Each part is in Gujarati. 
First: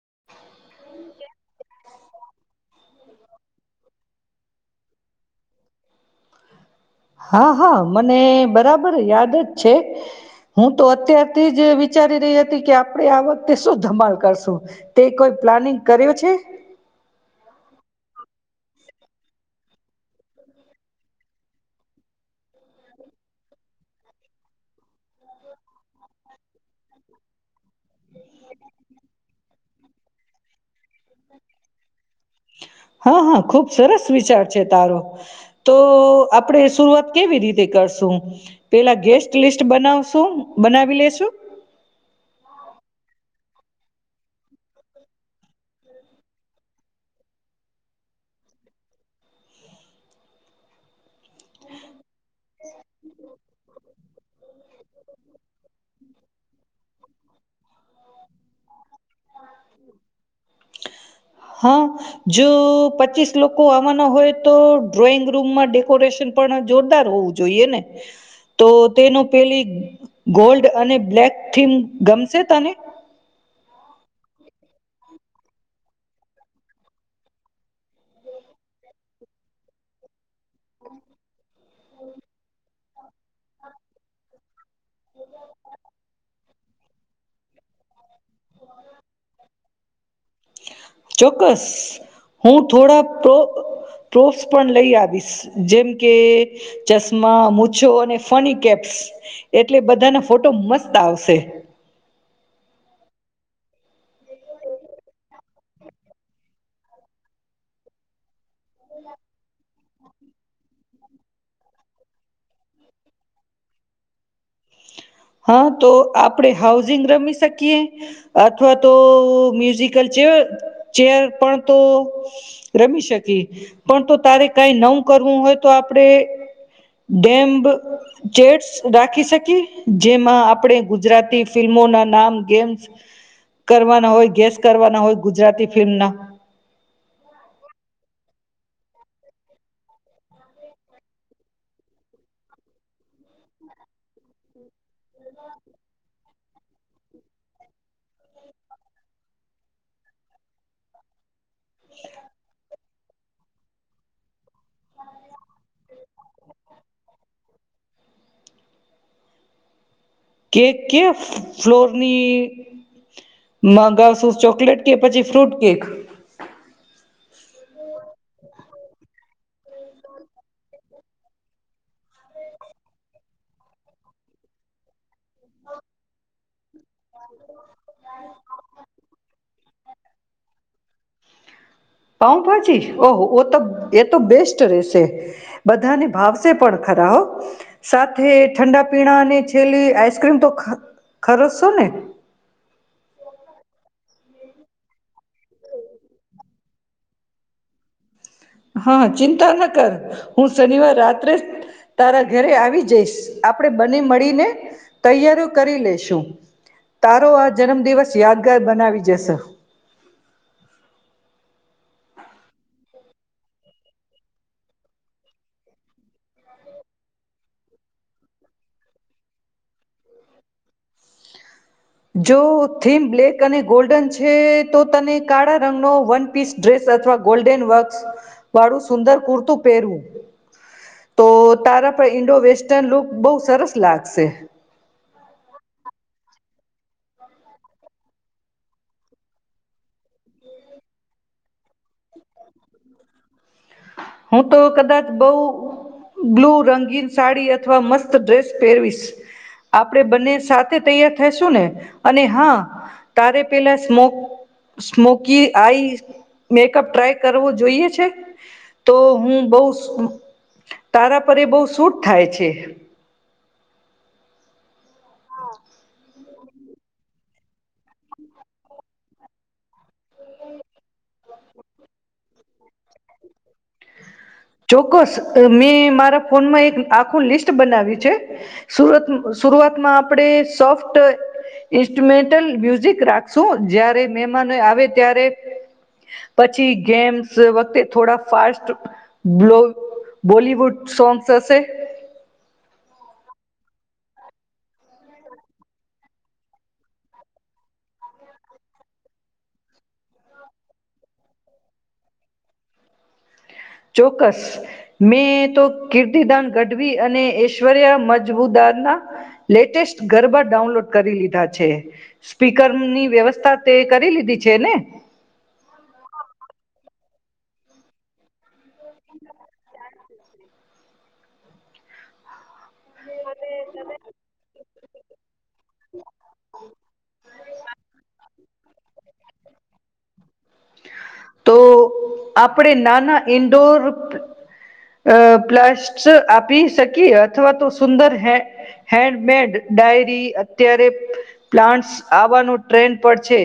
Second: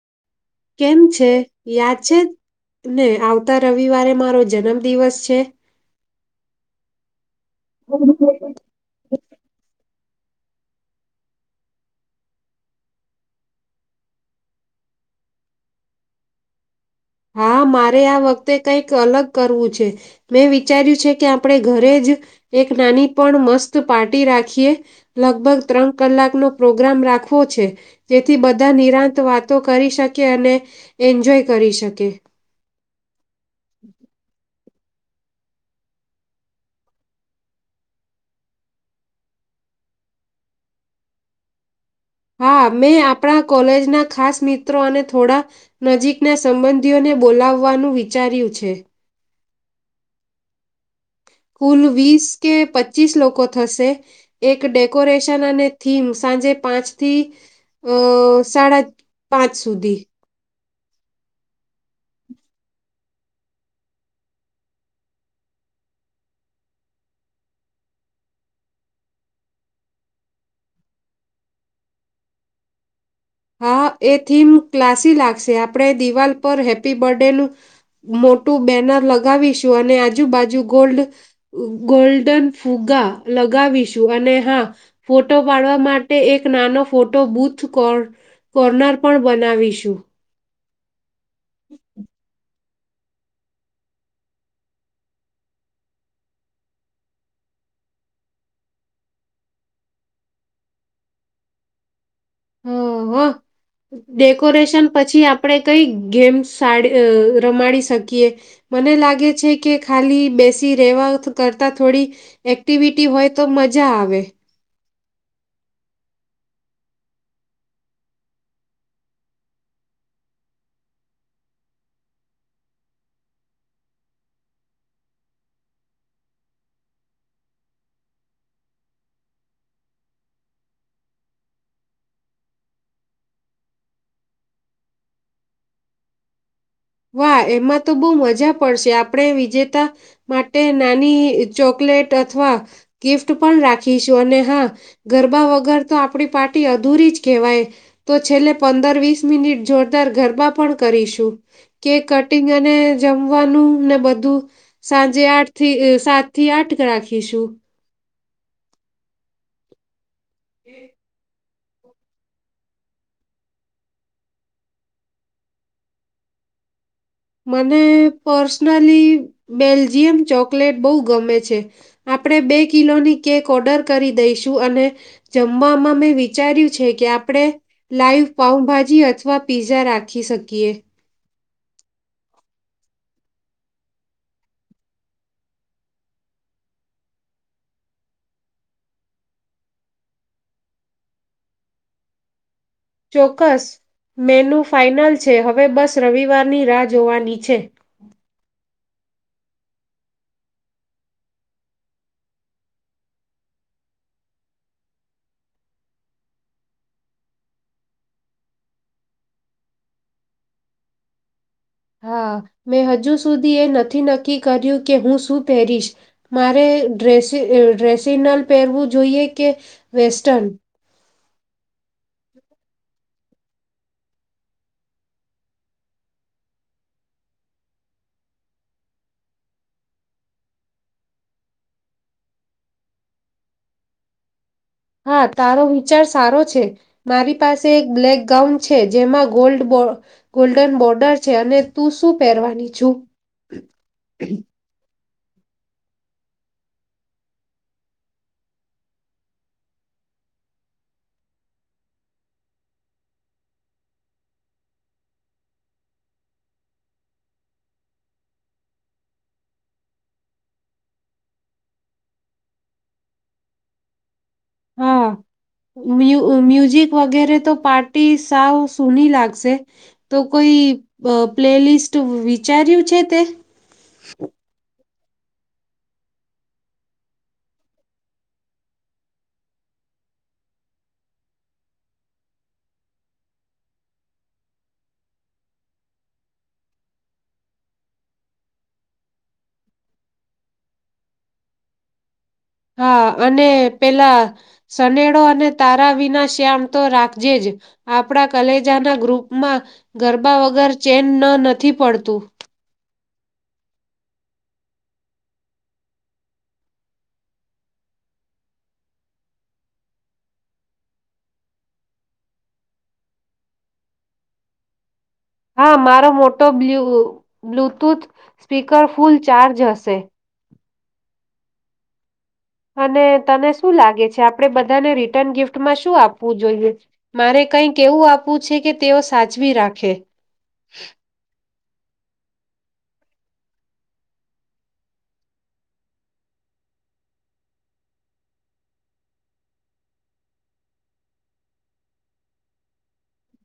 [inaudible] કેમ છે, યાદ છે ને, આવતા રવિવારે મારો જન્મ દિવસ છે.? હા! હા! મને બરાબર યાદ જ છે. હું તો અત્યારથી જ વિચારી રહી હતી કે આપડે આ વખતે શું ધમાલ કરશું. તે કોઈ પ્લાનિંગ કર્યો છે.? હા મારે આ વખતે કંઈક અલગ કરવું છે. મેં વિચાર્યું છે કે આપણે ઘરે જ એક નાની પણ મસ્ત પાર્ટી રાખીએ, લગભગ ત્રણ કલાકનો પ્રોગ્રામ રાખવો છે. જેથી બધા નિરાંત વાતો. કરી શકે અને એન્જોય કરી શકે. હા હા ખુબ સરસ વિચાર છે તારો. તો આપણે શરૂઆત કેવી રીતે કરશું? પેલા ગેસ્ટ લિસ્ટ બનાવશું બનાવી લેસું? હા! મેં આપણા કોલેજના ખાસ મિત્રો, અને થોડા નજીકના સંબંધીઓને બોલાવવાનું વિચાર્યું છે. કુલ વીસ કે પચીસ લોકો થશે, એક ડેકોરેશન અને થીમ, સાંજે પાંચ થી અ સાડા પાંચ સુધી હા જો પચીસ લોકો આવવાના હોય તો, ડ્રોઈંગ રૂમમાં ડેકોરેશન પણ જોરદાર હોવું જોઈએ ને, તો તેનો પેલી ગોલ્ડ અને બ્લેક થીમ ગમશે તને.? હા એ થીમ ક્લાસી લાગશે. આપણે દિવાલ પર હેપી બર્થડેનું મોટું બેનર લગાવીશું. અને આજે બાજુ ગોલ્ડ ગોલ્ડન ફૂગ્ગા લગાવીશું. અને હા ફોટો પાડવા માટે એક એક નનો ફોટો બુજ કર કોર્નર પણ બનાવીશું. ચોક્કસ હું થોડા પ્રોપ પ્રૂફ્સ પણ લઈ આવીશ જેમ કે ચશ્મા મુછો અને ફની કેપ્સ એટલે બધાના ફોટો મસ્ત આવશે. ઓ હો ડેકોરેશન પછી આપ આપે કઈ ગેમ્સ સાડી રમાડી શકીએ. મને લાગે છે કે ખાલી બેસી રહેેવા કરતા થોડી એક્ટિવિટી હોય તો મજા આવે હા તો આપણેે હાઉઝિંગ રમી શકીએ અથવા તો મ્યુઝિકલ ચેયર ચેયર પણ તો રમી શકીએ પણ તો તારે કઈ નવું કરવું હોય તો આપડણે ડેમ્બ ચેયર્સ રાખી શકીએ. જેમાં આપણે ગુજરાતી ફિલ્મોના નામ ગેમ્સ કરવાના હોય ગેસ કરવાના હોય ગુજરાતી ફિલ્મના વાહ એમાં તો બહુ મજા પડશે આપણે વિજેતા માટે નાની ચોકલેટ અથવા ગિફ્ટ પણ રાખીશું અને હા ગરબા વગર તો આપડી પા અધૂરી જ કહેવાય તો છેલ્લે પંદર વીસ મિનિટ જોરદાર ગરબા પણ કરીશું. કે કટિંગ અને જમવાનું ને બધું સાંજે આઠ થી સાત થી આઠ રાખીશું કેક કે ફ્લોરની ગાવશું ચોકલેટ કે પછી ફ્રૂટ કેક મને પર્સનાલી બેલ્જીિયમ ચોકલેટ બહુ ગમે છે આપણે બે કિલોની કેક ઓર્ડર કરી દઈશું અને જમવામાં મેં વિચાર્યું છે. કે આપણે લાઈવ પાઉભાજી અથવા પીઝા રાખી શકીએ પાઉભાજી ઓહો ઓ તો એ તો બેસ્ટ રેશે બધાને ભાવશે પણ ખરા હો સાથે ઠંડા પીણાની છેલ્લી આઈસક્રીમ તો ખરસસો ને ચોક્કસ મેનુ ફાઈનલ છે હવે બસ રવિવારની રાહ જોવાની છે. હા ચિંતા ન કર હું શનિવાર રાત્રે તારા ઘરે આવી જઈશ આપણેે બને મળીને તૈયારીઓ કરી લેશુ તારો આ જન્મદિવસ યાદગાર બનાવી જશે. હા મેં હજુ સુધી એ નથી નક્કી કર્યું કે હું શું પહેરીશ મારે ડ્રેસ ડ્રેસિનલ પહેરવું જોઈએ કે વેસ્ટર્ન જો થીમ બ્લેક અને ગોલ્ડન છે તો તને કાળા રંગનો વન પીસ ડ્રેસ અથવા ગોલ્ડન વક્સ વાળું સુંદર કુર્તું પહેરવું તો તારા પર ઈન્ડો વેસ્ટર્ન લુક બઉ સરસ લાગશે. હા તારો વિચાર સારો છે મારી પાસે એક બ્લેક ગાઉન છે જેમાં ગોલ્ડ ગોલ્ડન બોર્ડર છે અને તું શું પહેરવાની છુ. બહ બ્લુ રંગીન સાડી અથવા મસ્ત ડ્રેસ પહેરવીશ આપણેે બંને સાથે તૈયાર થઈશું ને અને હા તારે પેલા smoke smoky eye makeup try કરવો જોઈએ છે તો હું બઉ તારા પર બઉ સૂટ થાય છે. હા. મ્યુઝિક વગેરે તો પાર્ટી સાવ સૂની લાગશે તો કોઈ પ્લેલિસ્ટ વિચાર્યું છે તે ચોક્કસ મેં મારા ફોનમાં એક આખું લિસ્ટ બનાવ્યું છે સુરત સુરઆતમાં આપણે સોફ્ટ ઇન્સ્ટ્રુમેન્ટલ મ્યુઝિક રાખશું જારે મહેમાનો આવે ત્યારે પછી ગેમ્સ વખતે થોડા ફાસ્ટ બલો બોલીવુડ સોગસશે હા અને પેલા સનેડો અને તારા વિના શ્યામ તો રાખજે જ આપણા કલેજાના ગ્રુપમાં ગરબા વગર ચેન ન નથી પડતું. ચોક્કસ મેં તો કિર્દીદાન ગઢવી અને ઐશ્વર્ય મજબુદારના લેટેસ્ટ ગરબા ડાઉનલોડ કરી લીધા છે સ્પીકરની વ્યવસ્થા તે કરી લીધી છે ને હા મારો મોટો બ્લ બ્લુટૂથ સ્પીકર ફૂલ ચાર્જ હશે. અને તને શું લાગે છે આપડે બધાને રિટર્ન ગિફ્ટ શું આપવું જોઈએ મારે કઈક એવું આપવું છે કે તેઓ સાચવી રાખે તો આપણે નાના ઇન્ડોર અ પ્લાસ્ટ આપી શકીએ અથવા તો સુંદર હે હેન્ડમેડ ડાયરી અત્યારે પ્લાન્ટ્સ આવવાનો ટ્રેન્ડ પર છે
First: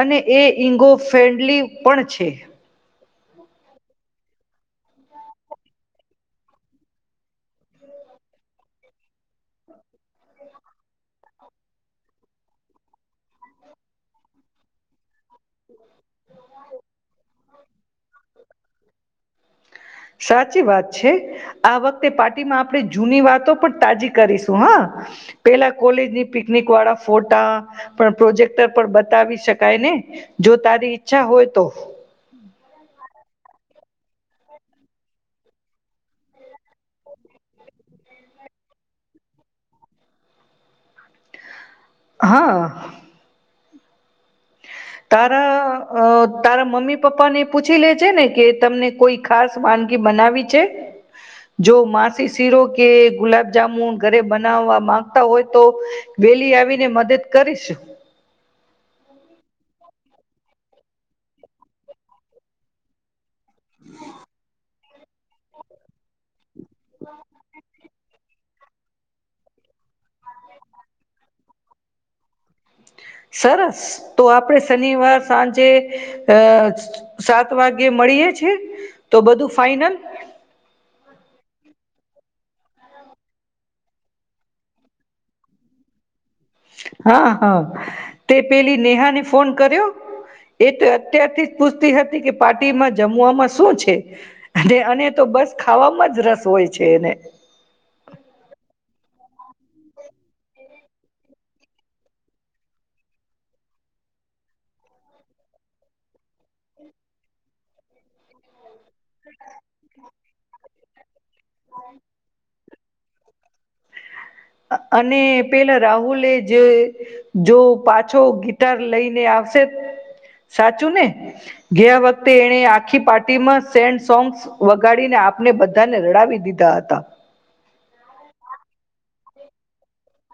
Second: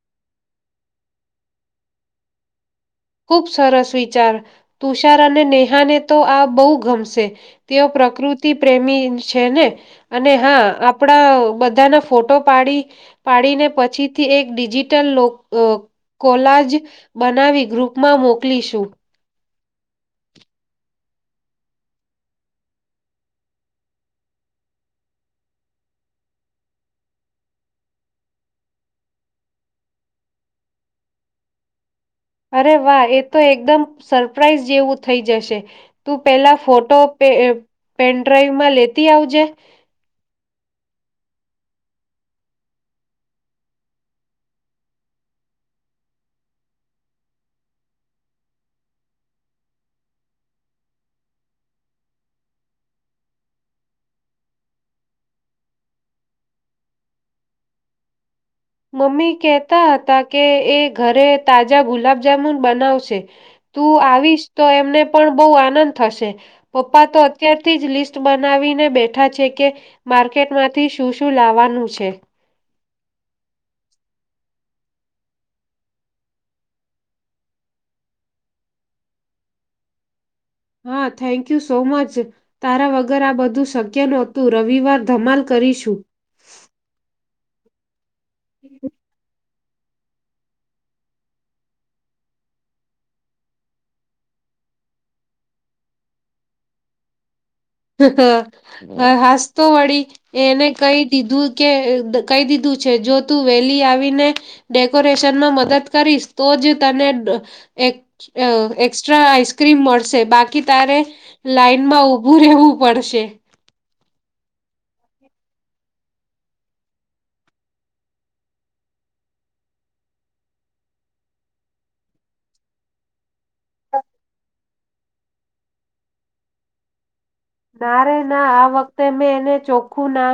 અને એ ઈગોફ્રેન્ડલી પણ છે. ખુબ સરસ વિચાર તુષાર અને નેહાને તો આ બહુ ગમશે તેઓ પ્રકૃતિ પ્રેમી છે ને અને હા આપણા બધાના ફોટો પાડી પાડીને પછીથી એક ડિજિટલ કોલાજ બનાવી ગ્રુપ માં મોકલીશું. સાચી વાત છે આ વખતે પાર્ટીમાં આપણે જૂની વાતો પણ તાજી કરીશું હા પેલા કોલેજની પિકનિક વાળા ફોટા પણ પ્રોજેક્ટર પણ બતાવી શકાય ને જો તારી ઈચ્છા હોય તો અરે વાહ એ તો એકદમ સરપ્રાઈઝ જેવું થઈ જશે તું પેલા ફોટો પેનડ્રાઈવમાં લેતી આવજે હા. તારા તારા મમ્મી પપ્પા ને પૂછી લે છે ને કે તમને કોઈ ખાસ વાનગી બનાવી છે જો માસી શીરો કે ગુલાબજામુન ઘરે બનાવવા માંગતા હોય તો વેલી આવીને મદદ કરીશું. મમ્મી કહતા હતા કે એ ઘરે તાજા ગુલાબજામુન બનાવશે. તું આવીશ તો એમને પણ બહુ આનંદ થશે. પપ્પા તો અત્યારથી જ લિસ્ટ બનાવીને બેઠા છે કે માર્કેટમાંથી શું શું લાવવાનું છે. સરસ તો આપડે શનિવાર સાંજે અ સાત વાગ્યે મળીએે છે તો બધું ફાઈનલ હા થેન્ક યુ સો મચ તારા વગર આ બધું શક્ય નહોતું રવિવાર ધમાલ કરીશું. હા હા. તે પેલી નેહાની ફોન કર્યો એ તો અત્યારથી જ પુછતી હતી કે પાર્ટીમાં જમવામાં શું છે અને અને તો બસ ખાવામાં જ રસ હોય છે એને હ હાસતો વળી એને કઈ દીધું કે કહી દીધું છે જો તું વેલી આવીને ડેકોરેશનમાં મદદ કરીશ તો જ તને એક્સ્ટ્રા આઇસક્રીમ મળશે બાકી તારે હ. લાઈન માં ઉભું જવું પડશે અને પેલા રાહુલે જ જો પાછો ગિટાર લઈને આવશે સાચું ને ગયા વખતે એણે આખી પાર્ટી માં સેડ સોંગ્સ વગાડીને આપને બધાને રડાવી દીધા હતા. ના રે ના આ વખતે મેં એને ચોખ્ખું ના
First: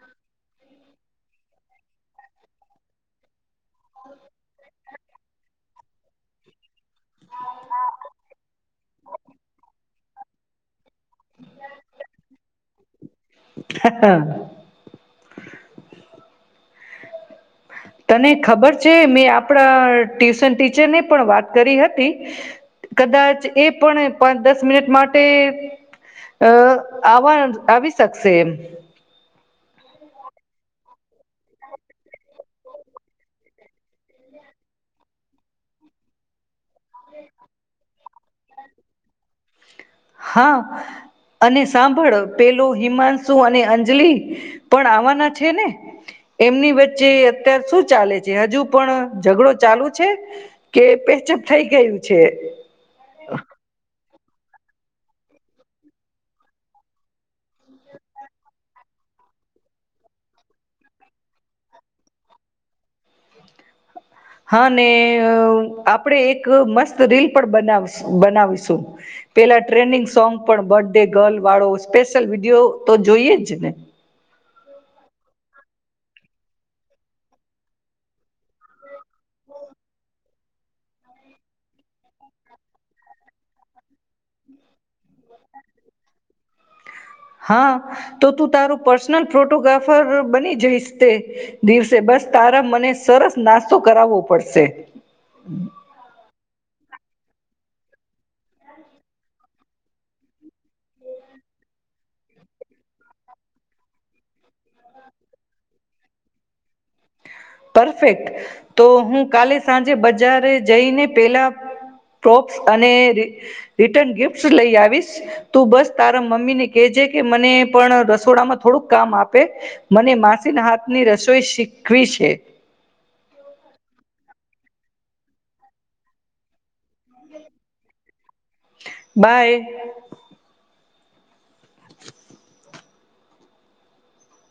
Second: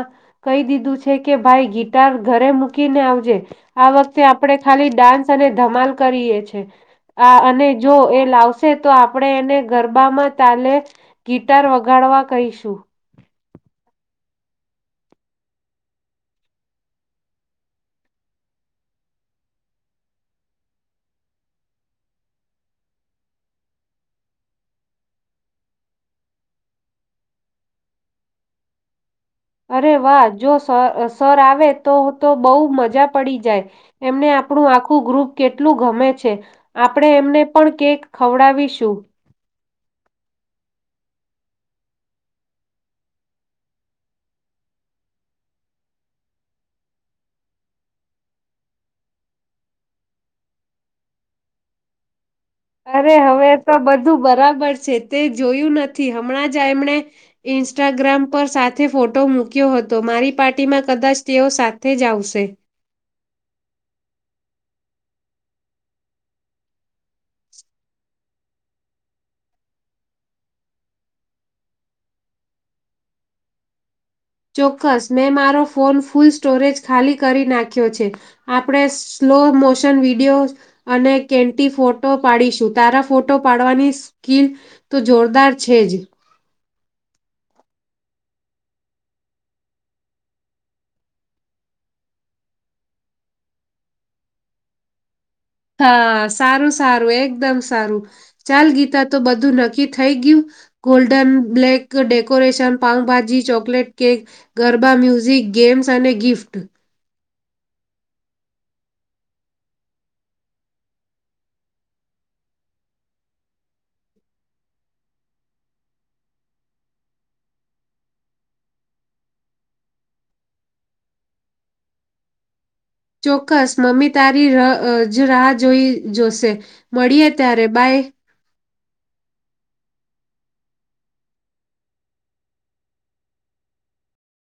કહી દીધું છે કે ભાઈ ગિટાર ઘરે મૂકીને આવજે આ વખતે આપણે ખાલી ડાન્સ અને ધમાલ કરીએ છે. આ અને જો એ લાવશે તો આપડે એને ઘર બામા તાલે ગિટાર વગર ગાળવા કરીશું. [inaudible] તને ખબર છે મેં આપણા ટ્યુશન ટીચરને પણ વાત કરી હતી કદાચ એ પણ પાંચ દસ મિનિટ માટે અ આવવા આવી શકશે એમ. અરે વાહ જો સર સર આવે તો-તો બહુ મજા પડી જાય એમને આપણું આખું ગ્રુપ કેટલું ગમે છે આપણે એમને પણ કેક ખવડાવીશું. હા અને સાંભળ પેલો હિમાંશુ અને અંજલિ પણ આવાના છે ને એમની વચ્ચે અત્યારે શું ચાલે છે હજુ પણ ઝઘડો ચાલુ છે કે પેચપ થઈ ગયું છે. અરે હવે તો બધું ધુ બરાબર છે તે જોયું નથી હમણાં જ એમણે ઇન્સ્ટાગ્રામ પર સાથે ફોટો મૂક્યો હતો મારી પાર્ટીમાં કદાચ તેઓ સાથે જ આવશે. અને આપણેે એક મસ્ત રીલ પણ બ બનાવીશું પેલા ટ્રેન્ડિંગ સોંગ પણ બર્થ ડે ગર્લ વાળો સ્પેશિયલ વિડીયો તો જોઈએ જ ને. ચોક્કસ મેં મારો ફોન ફૂલ સ્ટોરેજ ખાલી કરી નાખ્યો છે આપણે સ્લો મોશન વિડીયો અને કેન્ટી ફોટો પાડીશું તારા ફોટો પાડવાની સ્કીિલ તો જોરદાર છે જ હા તો તું તારું પર્સનલ ફોટોગ્રાફર બની જઈશ તે દિવસે બસ તારા મને સરસ નાસ્તો કરાવવો પડશે. હા સારું-સારું એક એકદમ સારું ચાલ ગીતા તો બધું નક્કી થઈ ગયું golden black decoration pav bhaji chocolate cake garba music games અને ગિફ્ટ. પરફેક્ટ તો હું કાલે સાંજે બજાર જઈને પેલા પ્રોપ્સ અને રિટન ગિફ્ટ લઈ આવીશ તું બસ તારા મમ્મીને કેહેજે કે મને પણ રસોડામાં થોડુંક કામ આપે મને માસીના હાથની રસોઈ શીખવી છે. ચોક્કસ મમ્મી તારીજ રાહ જોઈ જોશે મળીએે ત્યારે બાય. બાય.